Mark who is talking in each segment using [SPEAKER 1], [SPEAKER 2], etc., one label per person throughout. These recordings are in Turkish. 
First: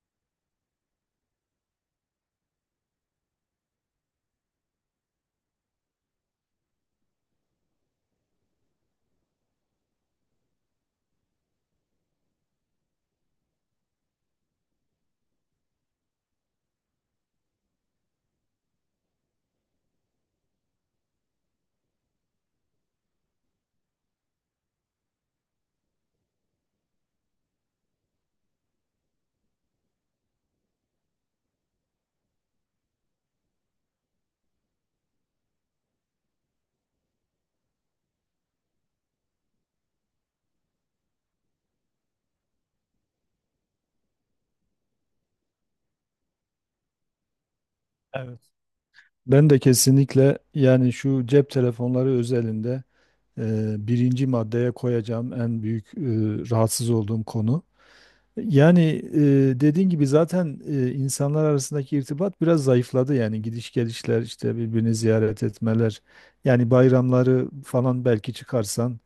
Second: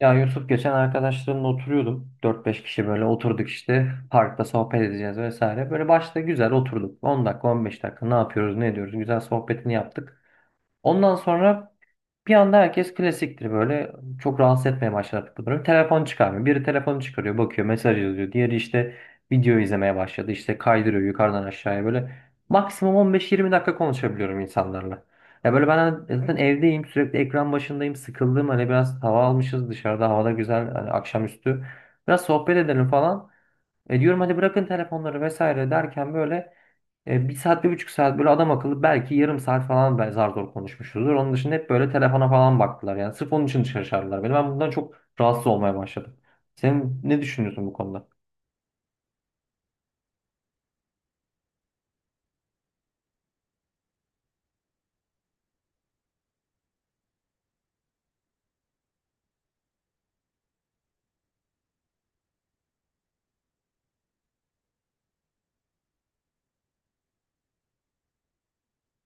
[SPEAKER 1] Ya Yusuf, geçen arkadaşlarımla oturuyordum. Dört beş kişi böyle oturduk işte. Parkta sohbet edeceğiz vesaire. Böyle başta güzel oturduk. 10 dakika, 15 dakika, ne yapıyoruz ne ediyoruz. Güzel sohbetini yaptık. Ondan sonra bir anda herkes klasiktir böyle. Çok rahatsız etmeye başladı bunları. Telefon çıkarmıyor. Biri telefonu çıkarıyor, bakıyor, mesaj yazıyor. Diğeri işte video izlemeye başladı. İşte kaydırıyor yukarıdan aşağıya böyle. Maksimum 15-20 dakika konuşabiliyorum insanlarla. Ya böyle ben zaten evdeyim, sürekli ekran başındayım, sıkıldım. Hani biraz hava almışız dışarıda, havada güzel, hani akşamüstü. Biraz sohbet edelim falan. E diyorum hadi bırakın telefonları vesaire derken böyle 1 saat, 1,5 saat böyle adam akıllı, belki yarım saat falan ben zar zor konuşmuşuzdur. Onun dışında hep böyle telefona falan baktılar. Yani sırf onun için dışarı çağırdılar beni. Ben bundan çok rahatsız olmaya başladım. Sen ne düşünüyorsun bu konuda?
[SPEAKER 2] Evet. Ben de kesinlikle yani şu cep telefonları özelinde birinci maddeye koyacağım en büyük rahatsız olduğum konu. Yani dediğin gibi zaten insanlar arasındaki irtibat biraz zayıfladı yani gidiş gelişler işte birbirini ziyaret etmeler yani bayramları falan belki çıkarsan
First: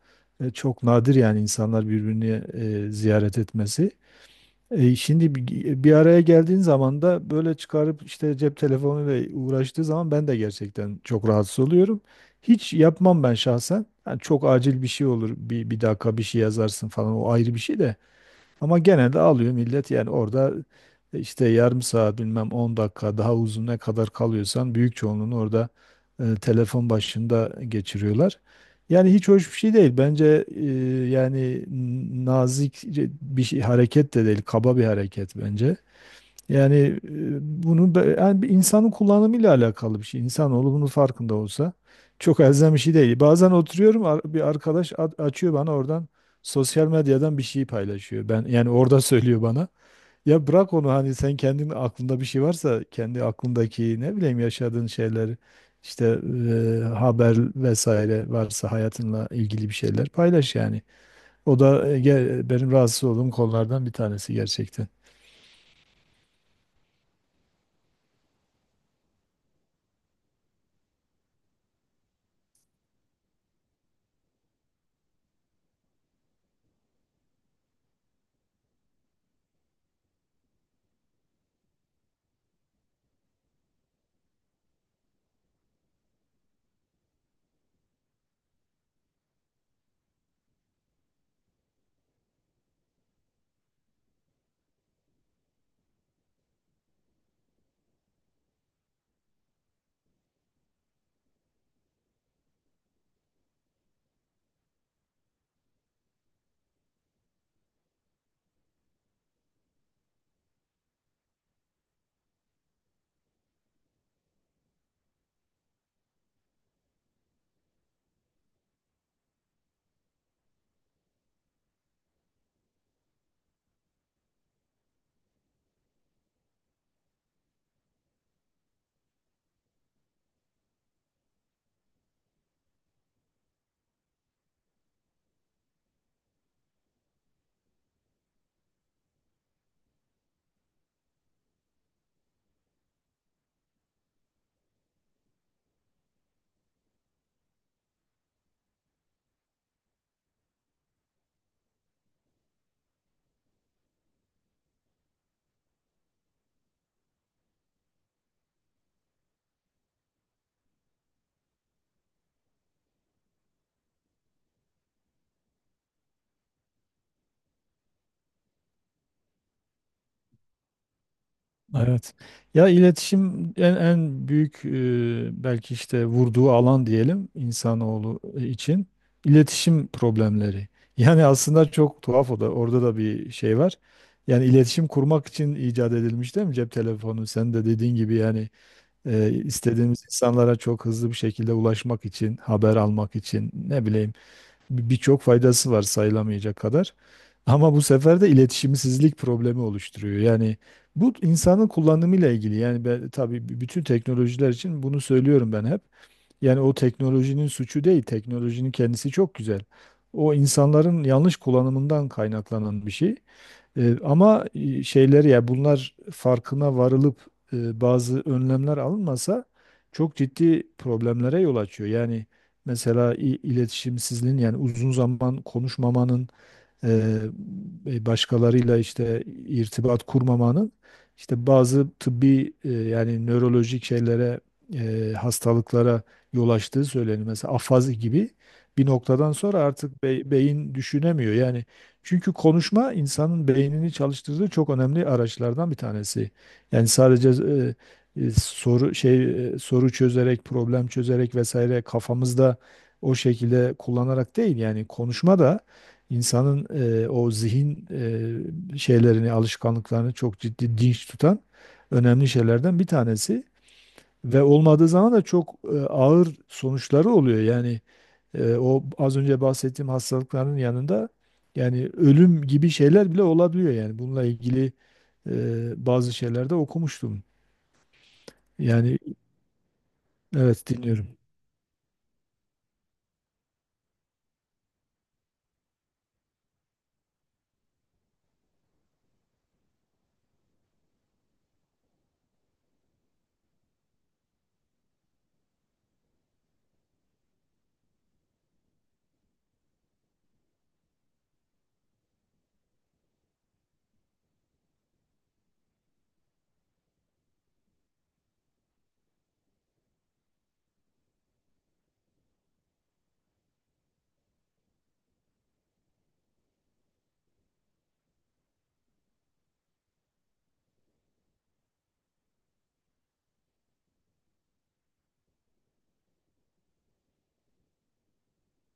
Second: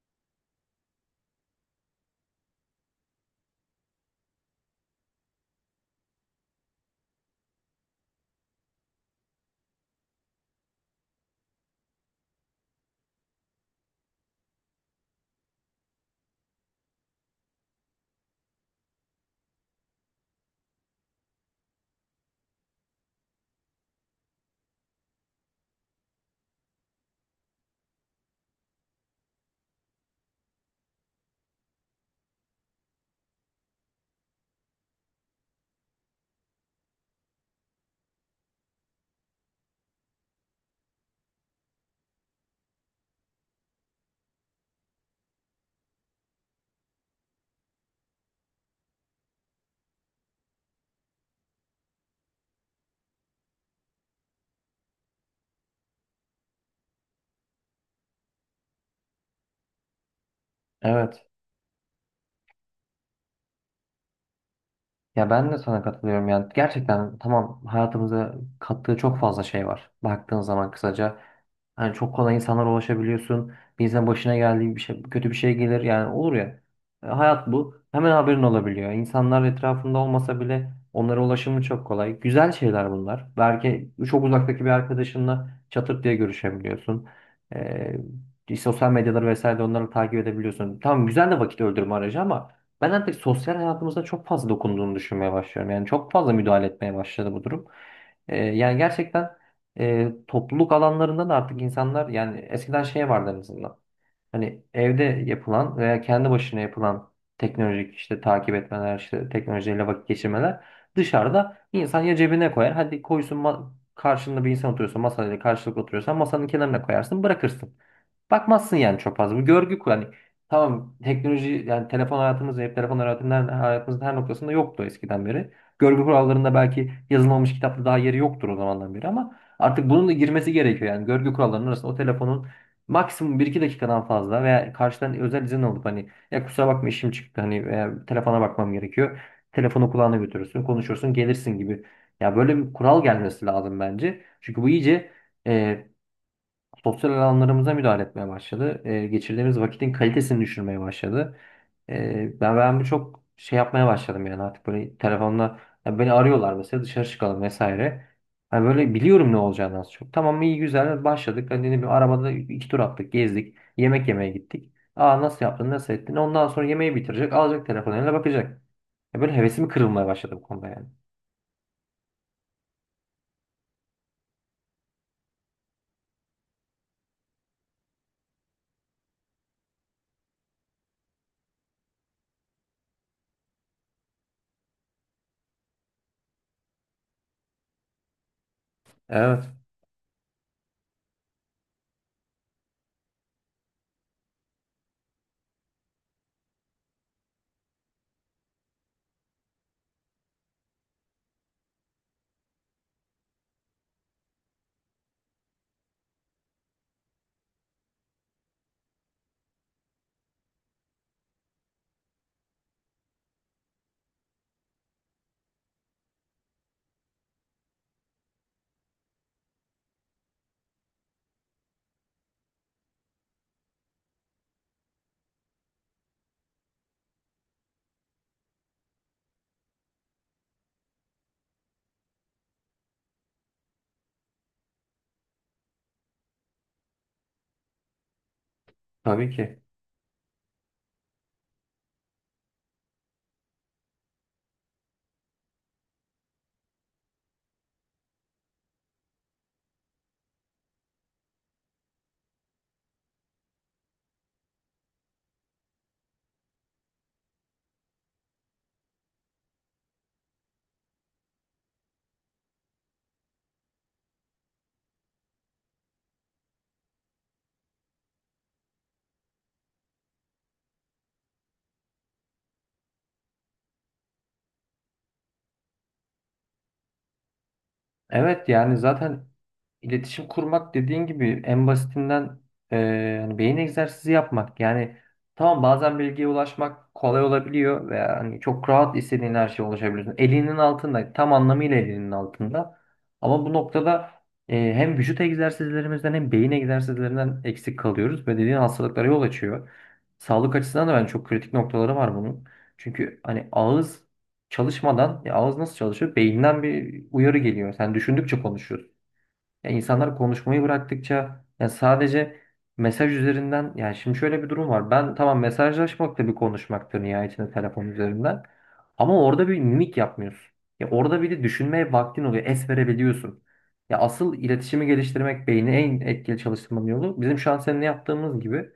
[SPEAKER 2] çok nadir yani insanlar birbirini ziyaret etmesi. Şimdi bir araya geldiğin zaman da böyle çıkarıp işte cep telefonuyla uğraştığı zaman ben de gerçekten çok rahatsız oluyorum. Hiç yapmam ben şahsen. Yani çok acil bir şey olur. Bir dakika bir şey yazarsın falan o ayrı bir şey de. Ama genelde alıyor millet yani orada işte yarım saat bilmem 10 dakika daha uzun ne kadar kalıyorsan büyük çoğunluğunu orada telefon başında geçiriyorlar. Yani hiç hoş bir şey değil. Bence yani nazik bir şey, hareket de değil, kaba bir hareket bence. Yani bunu yani bir insanın kullanımıyla alakalı bir şey. İnsanoğlu bunun farkında olsa çok elzem bir şey değil. Bazen oturuyorum bir arkadaş açıyor bana oradan sosyal medyadan bir şey paylaşıyor. Ben yani orada söylüyor bana. Ya bırak onu hani sen kendin aklında bir şey varsa kendi aklındaki ne bileyim yaşadığın şeyler işte haber vesaire varsa hayatınla ilgili bir şeyler paylaş yani.
[SPEAKER 1] Evet.
[SPEAKER 2] O da benim rahatsız olduğum konulardan bir tanesi gerçekten.
[SPEAKER 1] Ya ben de sana katılıyorum, yani gerçekten tamam, hayatımıza kattığı çok fazla şey var baktığın zaman. Kısaca hani çok kolay insanlara ulaşabiliyorsun. Bir insan, başına geldiği bir şey, kötü bir şey gelir yani, olur ya. Hayat bu, hemen haberin olabiliyor. İnsanlar etrafında olmasa bile onlara ulaşımı çok kolay. Güzel şeyler bunlar, belki çok uzaktaki bir arkadaşınla çatır diye görüşebiliyorsun, sosyal medyaları vesaire onları takip edebiliyorsun. Tamam güzel de, vakit öldürme aracı; ama ben artık sosyal hayatımızda çok fazla dokunduğunu düşünmeye başlıyorum. Yani çok fazla müdahale etmeye başladı bu durum. Yani gerçekten topluluk alanlarında da artık insanlar, yani eskiden şey vardı en azından. Hani evde yapılan veya kendi başına yapılan teknolojik işte takip etmeler, işte teknolojiyle vakit geçirmeler. Dışarıda insan ya cebine koyar. Hadi koysun, karşında bir insan oturuyorsa, masayla karşılıklı oturuyorsan masanın kenarına koyarsın, bırakırsın. Bakmazsın yani çok fazla. Bu görgü yani tamam, teknoloji yani telefon hayatımızda hep, telefon hayatımızın her noktasında yoktu eskiden beri. Görgü kurallarında belki yazılmamış, kitapta daha yeri yoktur o zamandan beri, ama artık bunun da girmesi gerekiyor yani görgü kurallarının arasında. O telefonun maksimum 1-2 dakikadan fazla, veya karşıdan özel izin alıp, hani ya kusura bakma işim çıktı, hani veya telefona bakmam gerekiyor. Telefonu kulağına götürürsün, konuşursun, gelirsin gibi. Ya böyle bir kural gelmesi lazım bence. Çünkü bu iyice sosyal alanlarımıza müdahale etmeye başladı. Geçirdiğimiz vakitin kalitesini düşürmeye başladı. Ben bu çok şey yapmaya başladım, yani artık böyle telefonla. Ya beni arıyorlar mesela, dışarı çıkalım vesaire. Hani böyle biliyorum ne olacağını az çok. Tamam iyi güzel başladık. Hani ne bileyim, arabada iki tur attık, gezdik, yemek yemeye gittik. Aa nasıl yaptın, nasıl ettin? Ondan sonra yemeği bitirecek, alacak telefonu eline bakacak. Ya böyle hevesim kırılmaya başladı bu konuda yani.
[SPEAKER 2] Evet. Ya iletişim en büyük belki işte vurduğu alan diyelim insanoğlu için iletişim problemleri. Yani aslında çok tuhaf o da orada da bir şey var. Yani iletişim kurmak için icat edilmiş değil mi cep telefonu? Sen de dediğin gibi yani
[SPEAKER 1] Evet,
[SPEAKER 2] istediğimiz insanlara çok hızlı bir şekilde ulaşmak için, haber almak için ne bileyim birçok faydası var sayılamayacak kadar. Ama bu sefer de iletişimsizlik problemi oluşturuyor. Yani bu insanın kullanımıyla ilgili. Yani ben, tabii bütün teknolojiler için bunu söylüyorum ben hep. Yani o teknolojinin suçu değil. Teknolojinin kendisi çok güzel. O insanların yanlış kullanımından kaynaklanan bir şey. Ama şeyleri ya bunlar farkına varılıp bazı önlemler alınmasa çok ciddi problemlere yol açıyor. Yani mesela iletişimsizliğin yani uzun zaman konuşmamanın e, başkalarıyla işte irtibat kurmamanın işte bazı tıbbi yani nörolojik şeylere hastalıklara yol açtığı söyleniyor. Mesela afazi gibi bir
[SPEAKER 1] tabii
[SPEAKER 2] noktadan sonra
[SPEAKER 1] ki.
[SPEAKER 2] artık beyin düşünemiyor. Yani çünkü konuşma insanın beynini çalıştırdığı çok önemli araçlardan bir tanesi. Yani sadece soru çözerek, problem çözerek vesaire kafamızda o şekilde kullanarak değil yani konuşma da İnsanın o zihin şeylerini, alışkanlıklarını çok ciddi dinç tutan önemli şeylerden bir tanesi ve olmadığı zaman da çok ağır sonuçları oluyor. Yani o az önce bahsettiğim hastalıkların yanında yani ölüm gibi şeyler bile olabiliyor yani bununla ilgili bazı şeylerde okumuştum.
[SPEAKER 1] Evet, yani
[SPEAKER 2] Yani
[SPEAKER 1] zaten iletişim
[SPEAKER 2] evet
[SPEAKER 1] kurmak dediğin
[SPEAKER 2] dinliyorum.
[SPEAKER 1] gibi en basitinden hani beyin egzersizi yapmak. Yani tamam, bazen bilgiye ulaşmak kolay olabiliyor ve hani çok rahat istediğin her şeye ulaşabiliyorsun. Elinin altında, tam anlamıyla elinin altında. Ama bu noktada hem vücut egzersizlerimizden hem beyin egzersizlerinden eksik kalıyoruz ve dediğin hastalıklara yol açıyor. Sağlık açısından da ben, çok kritik noktaları var bunun. Çünkü hani ağız çalışmadan ya, ağız nasıl çalışıyor? Beyinden bir uyarı geliyor. Sen düşündükçe konuşuyorsun. Ya insanlar konuşmayı bıraktıkça, ya sadece mesaj üzerinden, yani şimdi şöyle bir durum var. Ben tamam, mesajlaşmak da bir konuşmaktır nihayetinde, telefon üzerinden. Ama orada bir mimik yapmıyorsun. Ya orada bir de düşünmeye vaktin oluyor. Es verebiliyorsun. Ya asıl iletişimi geliştirmek, beyni en etkili çalıştırmanın yolu, bizim şu an seninle yaptığımız gibi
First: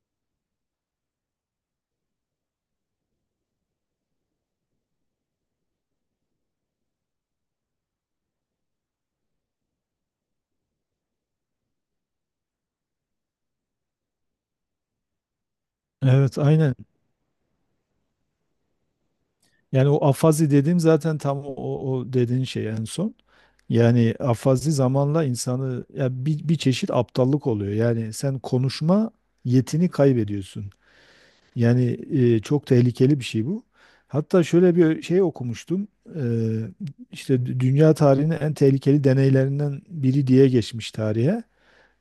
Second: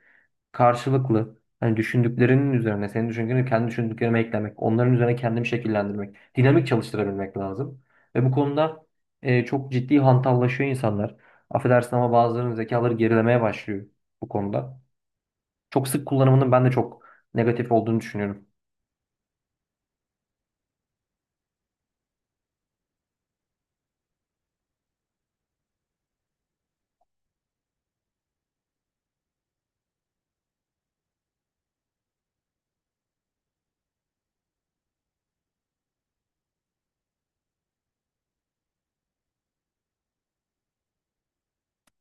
[SPEAKER 1] karşılıklı, hani düşündüklerinin üzerine senin düşündüklerini kendi düşündüklerime eklemek, onların üzerine kendimi şekillendirmek, dinamik çalıştırabilmek lazım. Ve bu konuda çok ciddi hantallaşıyor insanlar. Affedersin ama bazılarının zekaları gerilemeye başlıyor bu konuda. Çok sık
[SPEAKER 2] Evet
[SPEAKER 1] kullanımının ben de
[SPEAKER 2] aynen.
[SPEAKER 1] çok negatif olduğunu düşünüyorum.
[SPEAKER 2] Yani o afazi dediğim zaten tam o dediğin şey en son. Yani afazi zamanla insanı ya bir çeşit aptallık oluyor. Yani sen konuşma yetini kaybediyorsun. Yani çok tehlikeli bir şey bu. Hatta şöyle bir şey okumuştum. E, işte dünya tarihinin en tehlikeli deneylerinden biri diye geçmiş tarihe.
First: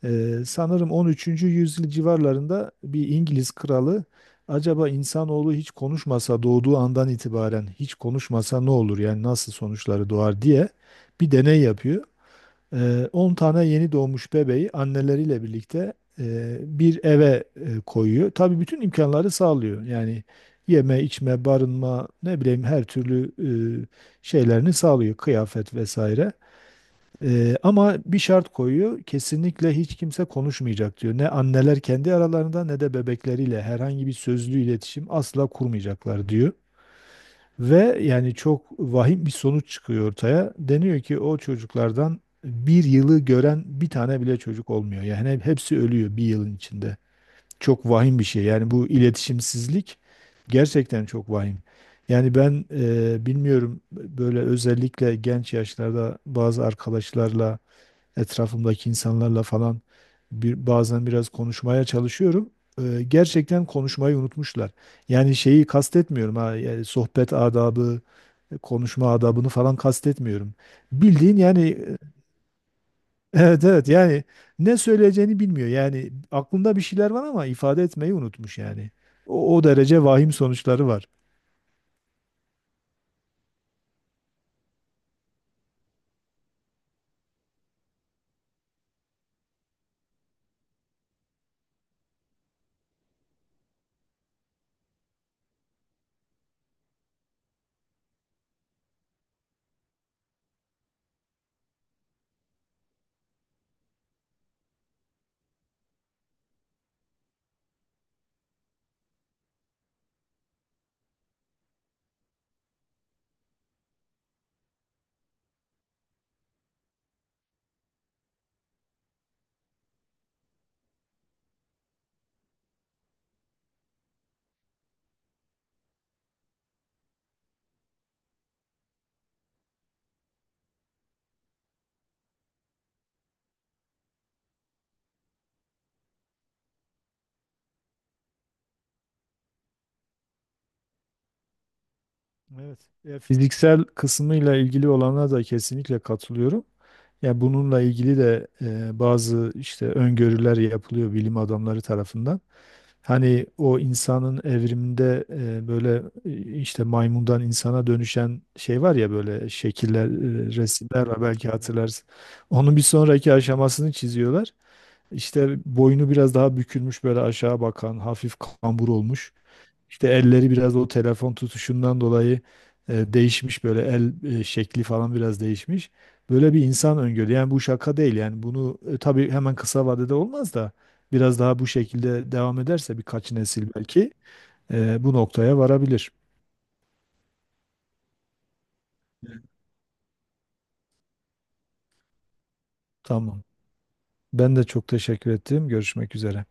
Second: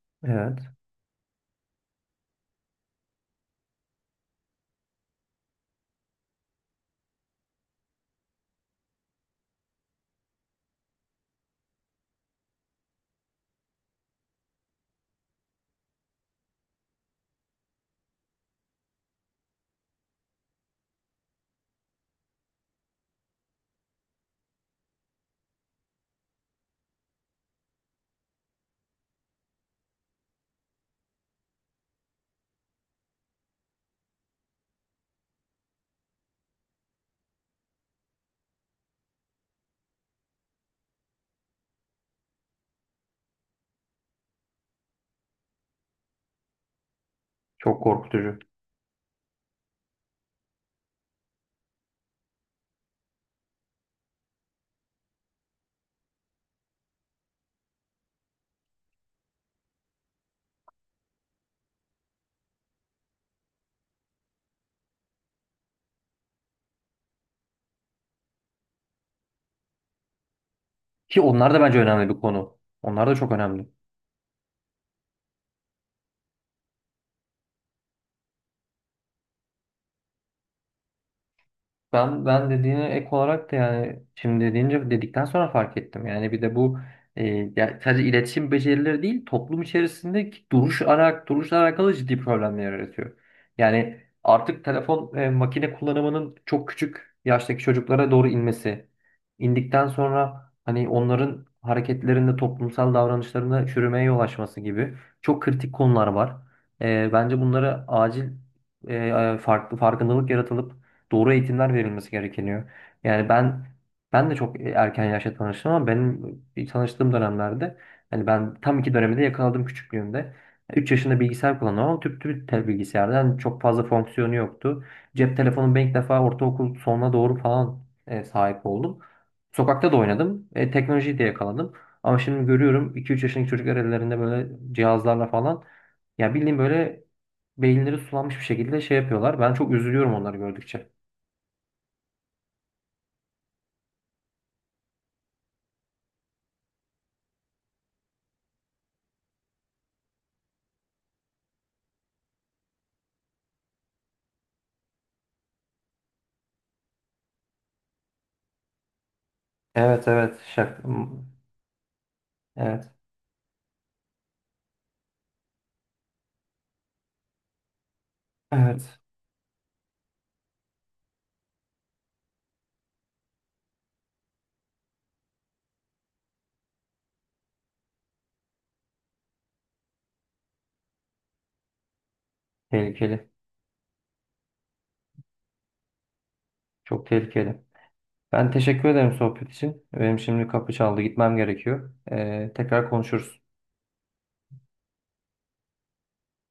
[SPEAKER 2] Ee,
[SPEAKER 1] Evet,
[SPEAKER 2] sanırım 13. yüzyıl civarlarında bir İngiliz kralı acaba insanoğlu hiç konuşmasa doğduğu andan itibaren hiç konuşmasa ne olur yani nasıl sonuçları doğar diye bir deney yapıyor. 10 tane yeni doğmuş bebeği anneleriyle birlikte bir eve koyuyor. Tabii bütün imkanları sağlıyor. Yani yeme, içme, barınma, ne bileyim her türlü şeylerini sağlıyor, kıyafet vesaire. Ama bir şart koyuyor. Kesinlikle hiç kimse konuşmayacak diyor. Ne anneler kendi aralarında ne de bebekleriyle herhangi bir sözlü iletişim asla kurmayacaklar diyor. Ve yani çok vahim bir sonuç çıkıyor ortaya. Deniyor ki o çocuklardan bir yılı gören bir tane bile çocuk olmuyor. Yani hepsi ölüyor bir yılın içinde.
[SPEAKER 1] çok
[SPEAKER 2] Çok vahim bir
[SPEAKER 1] korkutucu.
[SPEAKER 2] şey. Yani bu iletişimsizlik gerçekten çok vahim. Yani ben bilmiyorum böyle özellikle genç yaşlarda bazı arkadaşlarla etrafımdaki insanlarla falan bazen biraz konuşmaya çalışıyorum. Gerçekten konuşmayı unutmuşlar. Yani şeyi kastetmiyorum ha, yani sohbet adabı, konuşma adabını falan kastetmiyorum.
[SPEAKER 1] Ki
[SPEAKER 2] Bildiğin
[SPEAKER 1] onlar da
[SPEAKER 2] yani
[SPEAKER 1] bence önemli bir konu. Onlar da çok
[SPEAKER 2] evet
[SPEAKER 1] önemli.
[SPEAKER 2] evet yani ne söyleyeceğini bilmiyor. Yani aklında bir şeyler var ama ifade etmeyi unutmuş yani. O derece vahim sonuçları var.
[SPEAKER 1] Ben dediğine ek olarak da, yani şimdi deyince, dedikten sonra fark ettim. Yani bir de bu, e, ya sadece iletişim becerileri değil, toplum içerisindeki duruşla alakalı ciddi problemler yaratıyor. Yani artık telefon, makine kullanımının çok küçük yaştaki çocuklara doğru inmesi, indikten sonra hani onların hareketlerinde, toplumsal davranışlarında çürümeye yol açması gibi çok kritik konular var. Bence bunları acil, farklı farkındalık yaratılıp doğru eğitimler verilmesi gerekiyor. Yani ben de çok erken yaşta tanıştım, ama benim tanıştığım dönemlerde hani ben tam iki dönemi de yakaladım küçüklüğümde. 3 yaşında bilgisayar kullanıyorum, ama tüp tüp tel bilgisayardan, yani çok fazla fonksiyonu yoktu. Cep telefonum ben ilk defa ortaokul sonuna doğru falan sahip oldum. Sokakta da oynadım. Teknolojiyi de yakaladım. Ama şimdi görüyorum 2-3 yaşındaki çocuklar ellerinde böyle cihazlarla falan, ya bildiğin böyle beyinleri sulanmış bir şekilde şey yapıyorlar. Ben çok üzülüyorum onları gördükçe.
[SPEAKER 2] Evet. Ya, fiziksel kısmıyla ilgili olana da kesinlikle katılıyorum. Ya bununla ilgili de bazı işte öngörüler yapılıyor bilim adamları tarafından. Hani o insanın evriminde böyle işte maymundan insana dönüşen şey var ya böyle şekiller,
[SPEAKER 1] Evet, evet,
[SPEAKER 2] resimler var belki hatırlarsın. Onun bir
[SPEAKER 1] evet,
[SPEAKER 2] sonraki aşamasını çiziyorlar. İşte boynu biraz daha bükülmüş böyle aşağı bakan hafif kambur
[SPEAKER 1] evet,
[SPEAKER 2] olmuş. İşte elleri biraz o telefon tutuşundan dolayı değişmiş böyle el şekli falan biraz değişmiş. Böyle bir insan öngörüyor. Yani bu şaka değil yani bunu tabii hemen kısa vadede olmaz da biraz daha bu şekilde devam ederse
[SPEAKER 1] tehlikeli,
[SPEAKER 2] birkaç nesil belki bu noktaya varabilir.
[SPEAKER 1] çok tehlikeli. Ben teşekkür ederim sohbet için. Benim şimdi kapı çaldı, gitmem gerekiyor. Tekrar konuşuruz.
[SPEAKER 2] Tamam. Ben de çok teşekkür ettim. Görüşmek üzere.